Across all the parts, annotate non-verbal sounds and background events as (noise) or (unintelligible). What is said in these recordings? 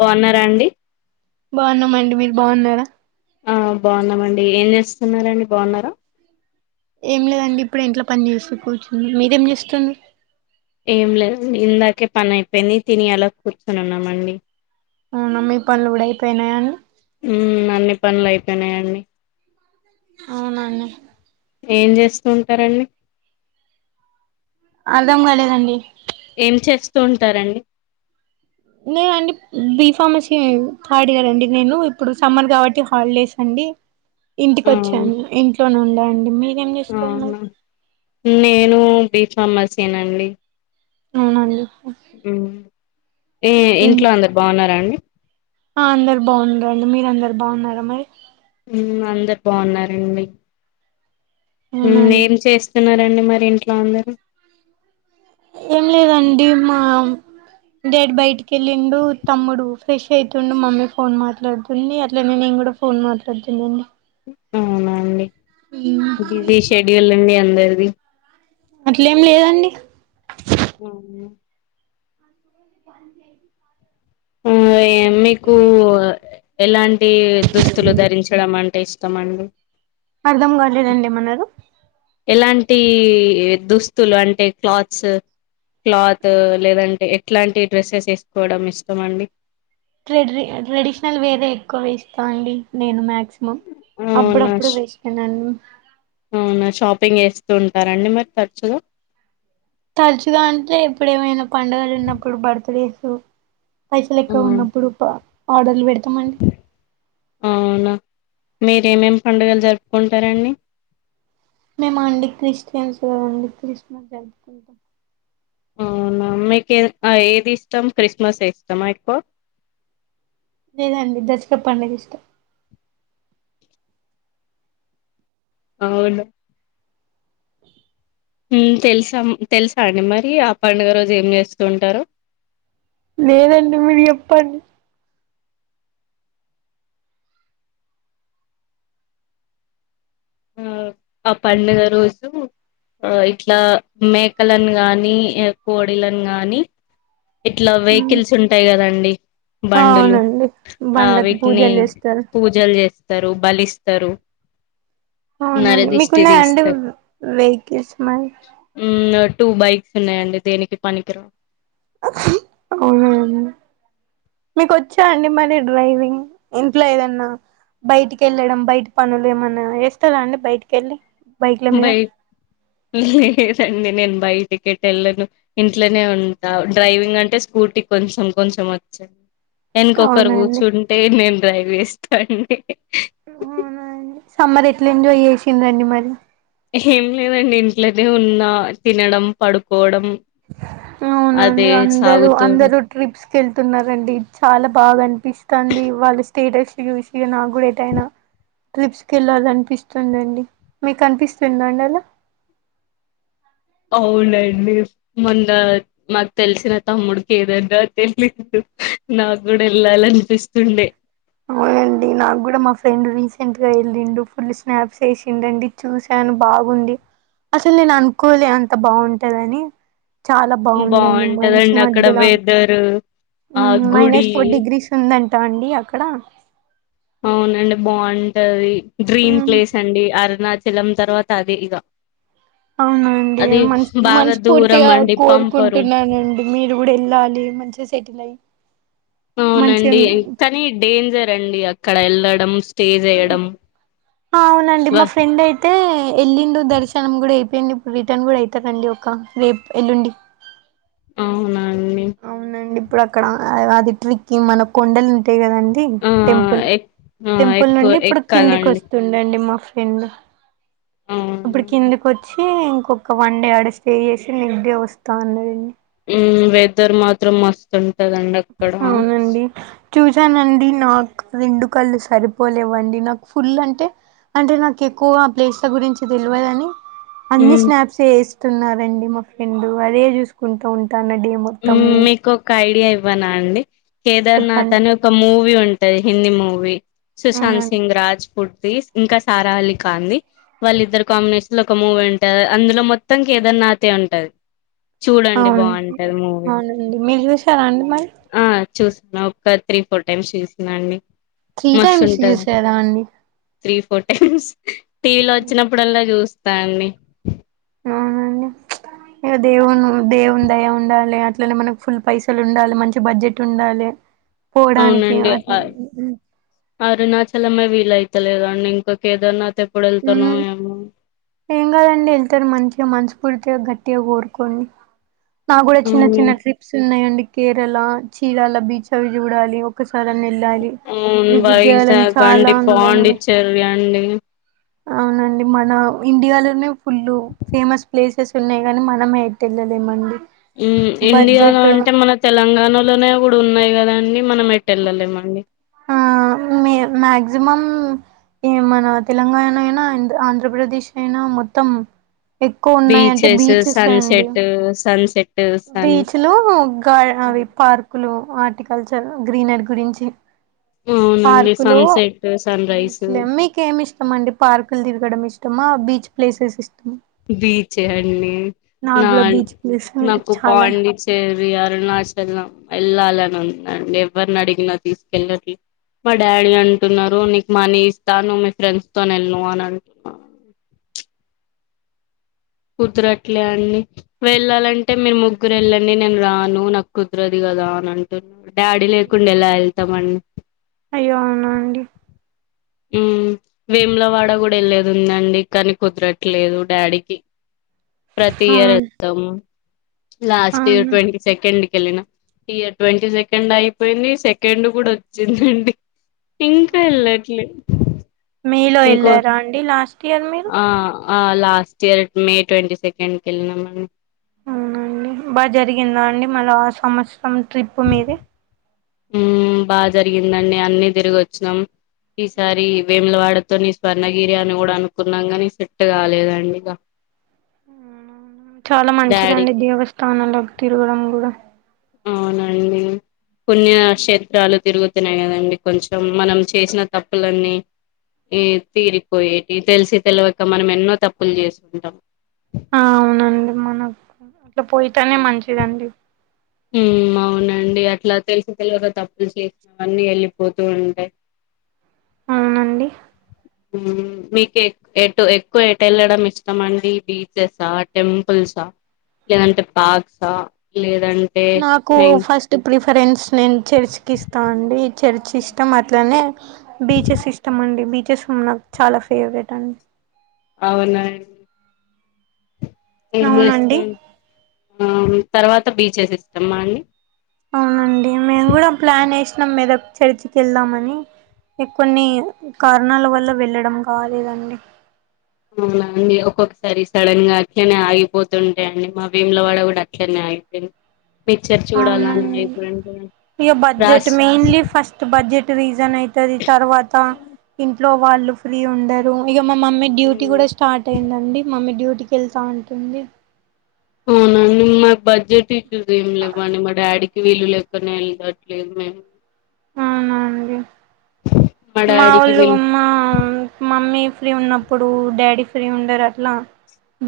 బాగున్నారా అండి బాగున్నామండి మీరు బాగున్నారా. ఆ బాగున్నామండి ఏం చేస్తున్నండి బాగున్నా. ఏం లేదండి ఇప్పుడు ఇంట్లో పని చేసి కూర్చుంది మీరేం చేస్తుంది. ఏం లేదం ఇందాకే పని అయిపోయింది తిని అలా కూర్చొనిన్నామండి. అవునా మీ పన్లు కూడా ఐపోయినయా అండి. ఉమ్ అన్ని పనులు అయిపోయినాయండి. అవునండి. ఏం చేస్తూ ఉంటారండి? అర్ధం కాలేదండి. ఏం చేస్తూ ఉంటారండి? నేన అండి బి ఫార్మసీ థాడ్ ఇయర్ అండి నేను ఇప్పుడు సమ్మర్ కాబట్టి హాలిడేస్ అం డి ఇంటికి ఆ వచ్చాను, ఇంట్లోనే ఉండండి మీరేం చేస్తారు అవునా మరి? నేను బీ ఫార్మసేనాండి. అవునండి ఊ ఏ ఏం ఇంట్లో అందరు బాగున్నారా అండి? ఆ అందరు బాగున్నారండి. మీరు అందరు బాగున్నారా మరి? అందరు బాగున్నారండి. ఊ అవునండి నేం చేస్తున్నరండి. మరి ఇంట్లో అందరు? ఏం లేదండి మా డెడ్ బయటికి వెళ్ళిండు, తమ్ముడు ఫ్రెష్ అయితుండు, మమ్మీ ఫోన్ మాట్లాడుతుంది. అట్లానే నేన్ కూడా ఫోన్ మాట్లాడుతునండి. అవునా అండి బిజీ షెడ్యూల్ అండి అందరిది. అట్లేం లేదండి. ఆవును కొంచం పన్ జెయ్ ఊ ఏ మీకు ఎలాంటి దుస్తులు ధరించడం అంటే ఇష్ తమండి అర్ధం కాలేదండి ఏమన్నరు టీ దుస్తులు అంటే క్లాత్స్ క్లాత్ లేదంటే ఎట్లాంటి డ్రెస్సెస్ వేసుకోవడం ఇష్టం అండి. ట్రెడ్రి ట్రెడిషనల్ వేరే ఎక్కో ఇష్టమండీ నేను మక్సి మమ్ అవునా అప్పుడప్పుడు వేస్తనండి. అవునా షాపింగ్ చేస్తూ ఉంటారండి మరి తరచుగా తరచుగా అంటే ఎప్పుడు ఏమైనా పండుగలు ఉన్నప్పుడు బర్త్ డేసు పైసలు ఆ, ఎక్కువ ఉన్నప్పుడు ప ఆర్డర్లు పెడతామండి. మీరేమేమ్ పండుగలు జరుపుకుంటారండి. మేమ అండి క్రిస్టియన్స్ కదండి క్రిస్మస్ జరుపుకుంటాం. అవునా మీకెన్ ఆ ఏది ఇష్టం క్రిస్మస్ ఏ ఇష్టమా ఎక్కో లేదండి దసర పండగ ఇష్టం. అవునా ఊ తెలుసా తెలుసా అండి మరి ఆ పండగ రోజు ఏం చేస్తూ ఉంటరో లేదండి మీరు చెప్పండి. ఆ ఆ పండుగ రోజు ఆ ఇట్లా మేకలను గానీ అ కోడిలను గానీ ఇట్లా వెహికల్స్ ఉంటాయి కదండి. బండులు అవునండి ఆ బండ్లకి వీటిని పూజలు చేస్తారు పూజలు చేస్ తరు బలిస్తరు. అవునండి నరదిష్టి మీకున్నాయండి తీస్తరు వెహికల్స్ మరి ఊ ఒట్ టూ బైక్స్ ఉన్నాయండి దేనికి పనికిరావ్ అవునా అండి మీకు వచ్చా అండి మరి డ్రైవింగ్ ఇంట్ల ఏదన్న బయటికి వెళ్ళడం బయట పనులు ఏమన్నా ఏస్తరా అండి బయటికి వెళ్ళి బైక్ల మీద బైక్ లేదం అండి నేను బైటికెటెళ్ళను ఇంట్లోనే ఉంటా, డ్రైవింగ్ అంటే స్కూటీ కొంచం కొంచం వచ్చు, ఎన్కొకరు అవునండి కూర్చుంటే నేను డ్రైవ్ చేస్తాండి. ఆ అవునా అండి, సమ్మర్ ఎట్లా ఎంజాయ్ చేసిందండి మరి? ఏం లేదండి ఇంట్లనే ఉన్నా తినడం, పడుకోవడం. ఉమ్ అదే అవునండి అందరు సాగుతూ ఉం అందరు ట్రిప్స్కి వెళ్తున్నారండి, చాలా బాగా అనిపిస్తంది వాళ్లు థేటర్స్ నీ చూసి నా గుడ ఏటైనా ట్రిప్స్ కెళ్ళాలనిపిస్తుందండి, మీకు అనిపిస్తుందా అండి అలా? అవునండి మొన్న మాకు తెలిసిన తమ్ముడికి ఏదన్నా తెలిదు నాకు గుడ ఎళ్ళాలనిపిస్తుంది. ఆ అండి నాకు గుడ మా ఫ్రెండ్ రీసెంట్ గా వెళ్ళిండు, ఫుల్ స్నాప్స్ ఏసిండండి, చూసాను బాగుంది. అసలు నేను అనుకోలే అంత బాగుంటదని. చాలా బాగుందండి మంచు బాగుంటదండి అక్కడ మధ్యల వెదర్ ఆ ఉమ్ గుడి మైనస్ ఫోర్ డిగ్రీస్ ఉందంటా అండి అక్కడ. అవునండి బాంటది, డ్రీమ్ ఉమ్, ప్లేస్ అండి అరుణచ్ చలం తర్వాత అది ఇగ అవునా అండి అది మన్ బాగా దూరం మనస్ఫూర్తిగా అండి పంపరు కోరుకుంటున్నానండి, మీరు గుడ వెళ్ళాలి మంచి స్ సిటిలై అవునండి కానీ డేంజర్ అండి, అక్కడ ఎళ్ళడం అవునండి మా ఫ్రెండ్ అయితే ఎళ్ళిండు దర్శనం గుడ అయి ఫ్రెండ్ ఇప్పుడు రిటర్న్ గుడ ఐతదిండి ఒక రేప్, ఎల్లుండి ఉమ్ అవునండి ఇప్పుడు అక్కడ ఆ అది ట్రిక్కి మన కొండలు ఉంటయి కదా అండి ఆ టెంపుల్, ఎక్ ఆ టెంపుల్ ఎక్కువ నుండి ఇప్పుడు కిందికి ఎక్కాలండి వస్తుండండి మా ఫ్రై ఫ్రెండు అవునా ఇప్పుడు కిందికి వచ్ ఇంకొక్క వన్ డే ఆడ స్టే చేసి నిద్దె వస్తా అన్నడండి. ఉమ్ వెదర్ మాత్రం మస్తు ఉంటదండి అక్కడ. అవునండి చూసానండి నాకు రెండు కళ్ళు సరిపోలేవండి, నాకు ఫుల్ అంటే అంటే నాకు ఎక్కువ ఆ ప్లేస్ల గురించి తెలువదుని అన్ని మ్మ్, స్నాప్స్ ఏస్తున్నారండి మా ఫ్రెండు, అదే చూసుకుంటూ ఉం ఉమ్ మీకొకై డి ఇవ్వనా అండి, కేదార్నాథ్ చెప్పండి అని ఒక మూవీ ఉంటది, హిందీ మూవీ. సుశాంత్ అవునండి సింగ్ రాజ్ పుట్. తీస్ ఇంకా సారాహలి కాంది, వాళ్ళ ఇద్దరు కాంబినేషన్ లో ఒక మూవ్ ఉంటది, అందులో మొత్తం కేదార్ నాతే ఉంటది, చూడండి అవును బాగుం అవునండి మీరు చూసారా అండి మరి? చూస్న ఒకసారి త్రీ, ఫోర్ టైమ్స్ చూసిన అండి. త్రీ మస్తు టైమ్స్ ఉంటంది, చూసారా అండి త్రీ ఫోర్ టైమ్స్. టీ వీలో వచ్చినప్పుడల్లా చూస్తా అండి. ఇగ దేవును దేవుని దయ ఉండాలే, అట్లనే మనకు ఫుల్ పైసలు ఉండాలె, మంచి బడ్జెట్ ఉండాలె. పోవడానికి అవునండి అ అట్లా. అరుణాచలమే వీలైత లేదండి ఇంకా కేదార్నాథ్ ఎప్పుడు ఉమ్ వెళ్తానో ఏమో ఏం కాదండి ఎళ్తారు మంచిగా మంచు పూల్తిగ గట్టిగా కోరుకోండి, నాకు కూడా చిన్న అవును చిన్న ట్రిప్స్ ఉన్నాయండి. కేరళ చీరాల బీచ్ అవి చూడాలి ఒక స సారన వెళ్ళాలి అవును విజిట్ చేయాలని వైజాగ్ చాలా అండి ఉందండి. పాండిచ్చేరి అండి అవునండి మన ఇండియాలో నే ఫుల్లు ఫేమస్ ప్లేసెస్ ఉన్నాయి కాని మనం ఎటెళ్ళలేమండి ఊ ఇండియాలో అంటే మన తెలంగాణలోనే కూడా ఉన్నాయి కదా అండి మనం ఎట్ వెళ్ళలేమండి. మీర్ మాక్సిమమ్ ఇగ మన తెలంగాణ అయినా అండ్ ఆంధ్రప్రదేశ్ అయినా మొత్తం ఎక్కో ఉన్నాయి అంటే బీచెస్ అండి. సన్సెట్ సన్సెట్ సన్ బీచ్ లో గ అవి పార్క్ ప్పులు ఆర్టికల్చర్ గ్రీనరీ గురించి అవునండి పార్కులు సన్సెట్ సన్ రైస్ బీచ్లేం మీకేమి ఇష్టం అండి పార్కులు తిరగడం ఇష్ టమా బీచ్ ప్లేసెస్ ఇస్ బీచ్ ఏ అండి నాకు కూడా నాన్ బీచ్ ప్లేస్ అంటే నాకు చాలా పాండిచ్చేరి ఇగ అరుణాచలం వెళ్ళాలని ఉందండి ఎవరిని అడిగినా తీసుకెళ్ళట్లే మా డాడీ అంటున్నారు నీకు మనీ ఇస్తా నువ్ మీ ఫ్రెండ్స్ తోని వెళ్లు అని అంటున్నారు కుదరట్లే అండి వెళ్ళాలంటే మీరు ముగ్గురు వెళ్ళండి నేను రాను నాకు కుదరదు ఇగ కదా అని అంటున్నా డాడీ లేకుండా ఎలా వెళ్తామన్ అయ్యో అవునా అండి ఊ వేములవాడ కూడా వెళ్లేది ఉందండి కానీ కుదరట్లేదు డాడీకి ప్రతి ఇయర్ అవును ఎల్తమ్ లాస్ట్ ఇయర్ అవును ట్వంటీ సెకండ్కి వెళ్ళినా ఇగ ట్వంటీ సెకండ్ అయిపోయింది సెకండ్ కూడా వచ్చిందండి ఇంకా వెలా ట్లే మేలో వెళ్ళారా అండి లాస్ట్ ఇయర్ మీరు. ఆ ఆ last year May twenty second కెలినామండి అవునండి బాగా జరిగిందా అండి మళ్ళ ఆ సంవత్సరం ట్రిప్పు మీది ఊ బాగా జరిగిందండి అన్ని తిరిగి వచ్చినం ఈసారి వేములవాడతోనీ స్వర్ణగిరి అని కూడా అనుకున్నాం గనీ సెట్ కాలేదండి ఇగ అవునా చాలా మంచిదండి డాడీకి దేవస్థానాలోకి తిరగడం కూడా అవునండి పుణ్యక్షేత్రాలు తిరుగు తెనే కదండి కొంచెం మనం చేసిన తప్పులన్నీ ఈ తీరిపోయేటి తెలిసి తెలివక మనం ఎన్నో తప్పులు చేసుంటాం ఆ అవునండి మనకు అట్లా పోయ్ తానే మంచిదండి ఊ అవును నండి అట్లా తెలిసి తెలివక తప్పులు చేసినవన్నీ వెళ్ళిపోతూ ఉంటాయి నండి ఊ మీకు ఎక్ ఎటు ఎక్కువ ఎటు వెళ్ళడం ఇష్టం అండి బీచెసా టెంపుల్ స లేదంటే పాక్స లేదం నాకు ఫస్ట్ ప్రిఫ్ ఫ్రెండ్స్ నేను చర్చ్కిస్తా అండి చర్చ్ ఇష్టం అట్లనే బీచెస్ ఇష్టమండి. బీచెస్ ఉ నాకు చాలా ఫేవరెట్ అండి అవులె ఏం అవునండి చేస్తాం తర్వాత బీచెస్ ఇస్తాంమా అండి అవునండి మేము కూడా ప్లాన్ వేసినాం మీద చర్చికి వెళ్దామని కొన్ని కారణాల వల్ల వెళ్ళడం కాలేదండి అవులా అండి ఒక్కొక్కసారి సడన్ గా అట్లనే ఆగిపోతుంటాయిడి మా భీమల వాడ కూడా అట్లనే ఆగిపోయి (unintelligible) అవునండి ఇక బడ్జెట్ రాస్ మెయిన్లీ ఫస్ట్ బడ్జెట్ రీజన్ అయితది తర్వాత ఇంట్లో వాళ్ళు ఫ్రీ ఉండరు ఇ మా మమ్మీ డ్యూటీ హ్మ్. కూడా స్టార్ట్ అయిందండి మమ్మీ డ్యూటీకి వెళ్తా ఉంటుంది అవునండి మా బడ్జెట్ (unintelligible) ఏం లేవండి మా డాడీకి వీలు లెక్కనే వెళ్దట్లేదు లెదు అవునండి మా డాడీకి మాఊళ్ళు వీల్ మా మమ్మీ ఫ్రీ ఉన్నప్పుడు డాడీ ఫ్రీ ఉండరు అట్లా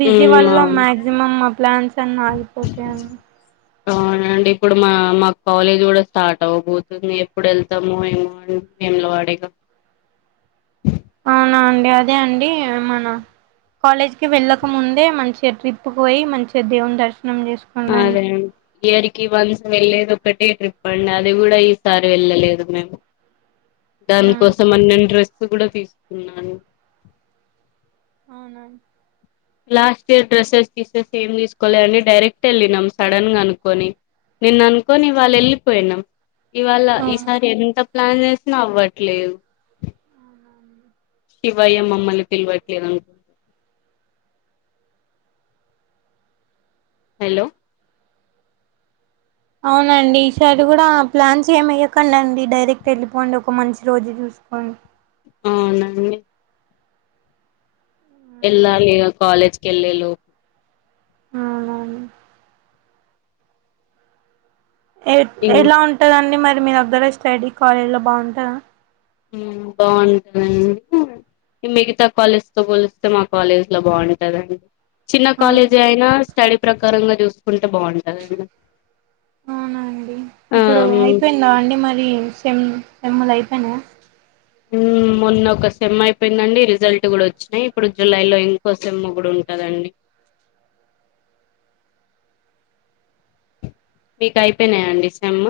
బిజీ మ్మ్ వల్ల అవును మాక్సిమం మా ప్లాన్స్ అన్ని ఆగిపోతాయండి అవునండి ఇప్పుడు మా మా కాలేజ్ కూడా స్టార్ట్ అవ్వబోతుంది ఎప్పుడు వెళ్తామో ఏమో అ భీమలవాడేగా అవునా అండి అదే అండి మనా కాలేజ్కి వెళ్ళక ముందే మంచిగా ట్రిప్ పోయి మంచిగా దేవుని దర్శనం నం చేసుకోండి అదే ఇయర్ కి వన్స్ వెళ్లేది ఒకటే ట్రిప్ అండి అది కూడా ఈసారి వెళ్ళలేదు మేము దాని కోసం అన్న డ్రెస్ కూడా తీసుకున్నాను అవును లాస్ట్ ఇయర్ డ్రెస్సెస్ తీసే ఏం తీసుకోలే అని డైరెక్ట్ వెళ్ళినాం సడన్ గా అనుకొని నిన్న అనుకోని ఇవాళ్ వెళ్ళిపోయినాం ఇవాళ అవును ఈసారి ఎంత ప్లాన్ చేసినా అవ్వట్లేదు శివయ్య మమ్మల్ని పిల్వట్లే హలో అవునండి ఈసారి కూడా ప్లాన్స్ ఏమయ్యకండా అండి డైరెక్ట్ వెళ్ళిపోండి ఒక మంచి రోజు చూసి అవును అవునా అండి వెళ్లాలి కాలేజీకి కెళ్లిలు అవును అవును ఎలా ఉంటదండి మరి మీ దగ్గర స్టడీ కాలేజ్ లో బాగుంటందా బాగుంటుందండి ఈ మిగతా కాలేజ్ తో పోలిస్తే మా కాలేజ్ లో బాగుంటదండి చిన్న అవును కాలేజీ అయినా స్టడీ ప్రకారంగా చూసుకుంటే బాగుంటుందిండి అవునా అండి ఇప్పుడు అయిపోయిందా అండి మరి సేమ్ సేమ్ లు అయిపోయినాయా మొన్న ఒక సెమ్ అయిపోయిందండి రిజల్ట్ కూడా వచ్చినాయి ఇప్పుడు జులై లో ఇంకో సమ్ కూడా ఉంటు కదండి మీకు అయిపోయినాయాండి సెమ్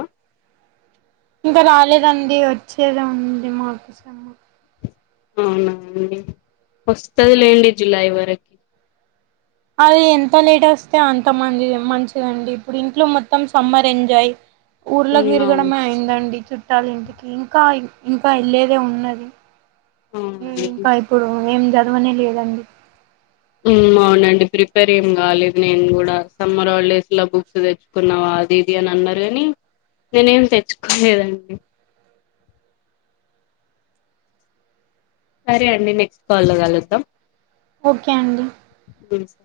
ఇంకా రాలేదండి వచ్చేది ఉంది మాది సెమ్ అవునాండి వస్తుదిలేండి జులై వరకు అది ఎంత లేట్ వస్తే అంత మంచి మంచిదండి ఇప్పుడు ఇంట్లో మొత్తం సమ్మర్ ఎంజాయ్ ఊర్ళకి మ్మ్ తిరగడం అవును అయిందండి చు పెట్టాలి ఇంటికి ఇంకా ఇంకా వెళ్ళదే ఉన్నది అవునండి ఇంకా ఇప్పుడు ఏం చదవనే లేదండి అవునండి ప్రిపేర్ ఏం కాలేదు నేను కూడా సమ్మర్ హాలిడేస్ లా బుక్స్ తెచ్చుకున్నావా ఆది ఇది అని అన్నరు కాని నేనేం తెచ్చుకోలేదండి సరే అండి నెక్స్ట్ కాల్లో కలుద్దాం ఓకే అండి తెలుసా